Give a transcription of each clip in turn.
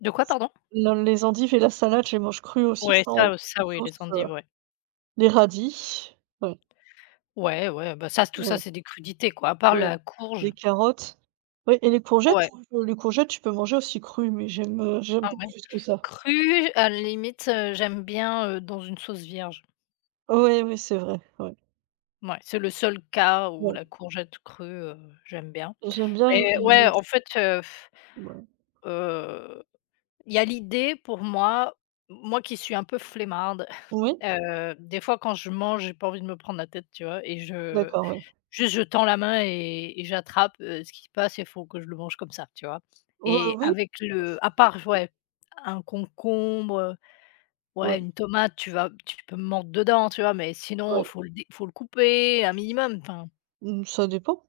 De quoi, pardon? Non, les endives et la salade, je les mange crues aussi Ouais, sans ça, heu, sans ça, oui, les sauce, heu, endives, ouais. les radis ouais. Ouais, ouais, bah, ça, c'est tout ça, Mmh. c'est des crudités, quoi, à part Ouais. la courge. Les carottes. Oui et les courgettes! Ouais. [unintelligible] Les courgettes, tu peux manger aussi crues, mais j'aime, heu, j'aime Ah, pas ouais. plus que ça. Crue, à la limite, heu, j'aime bien, heu, dans une sauce vierge. Oui, oui, c'est vrai, ouais. Mouais, c'est le seul cas où Ouais. la courgette crue, heu, j'aime bien. J'aime bien Mais les ouais, les en fait, heu,, Ouais. heu, il y a l'idée pour moi, moi qui suis un peu flemmarde, Oui. heu, des fois quand je mange, j'ai pas envie de me prendre la tête, tu vois et je D'accord, ouais. juste, je tends la main et et j'attrape, heu, ce qui se passe et il faut que je le mange comme ça, tu vois? Ouais, Et oui. avec Bah c'est le à part, j c'est ouais, un concombre, heu, ouais, Ouais. une tomate, tu vas tu peux me mordre dedans, tu vois? Mais sinon, Ouais. faut le dé faut le couper un minimum, enfin Mmh, ça dépend.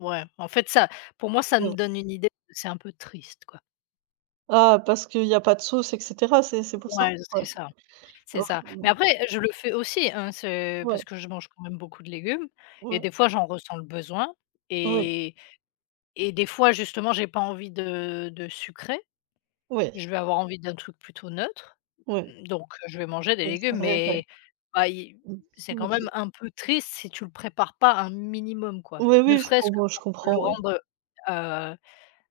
Ouais, en fait, ça, pour moi, ça nous Ouais. donne une idée que c'est un peu triste, quoi. Ah, parce qu'il y a pas de sauce et cetera, c'est c'est pour ça? Ouais, c c'est Ouais. ça, c'est Alors, ça. heu, bon Mais après, heu, je le fais aussi, hein, ce parce Ouais. que je mange quand même beaucoup de légumes et Ouais. des fois, j'en ressens le besoin Ouais. et et des fois, justement, j'ai pas envie de de sucré. Oui. Je vais avoir envie d'un truc plutôt neutre Ouais. donc heu, je vais manger des Ouais, c'est légumes vrai, ouais. mais bah, il Mmh. c'est quand même [unintelligible] un peu triste, si tu le prépares pas un minimum, quoi, Oui, ne oui, je serait-ce que comprends, je pour le comprends, oui. rendre, heu heu,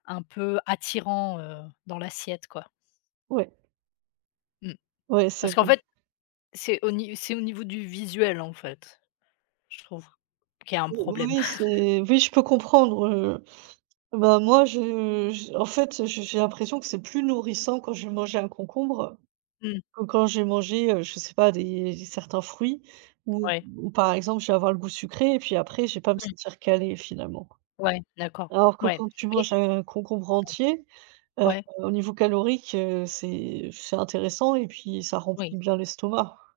un peu attirant, heu, dans l'assiette, quoi. Ouais. Mmh. Ouais, c'est Parce qu'en vrai. fait, c'est au ni c'est au niveau du visuel, en fait. Je trouve qu'il y a un Ou oui, problème. oui c'est oui, je peux comprendre, heu, bah, moi je j en fait, heu, je j'ai l'impression que c'est plus nourrissant quand j'ai mangé un concombre, Mmh. que quand j'ai mangé, heu, je sais pas, des certains fruits ou Ouais. ou par exemple, je vais avoir le goût sucré et puis après, je vais pas me Mmh. sentir calée finalement. Ouais, d'accord, Alors que ouais quand tu et manges un concombre entier, mmh. heu, Ouais. au niveau calorique, heu, c'est f c'est intéressant et puis ça remplit Oui. bien l'estomac.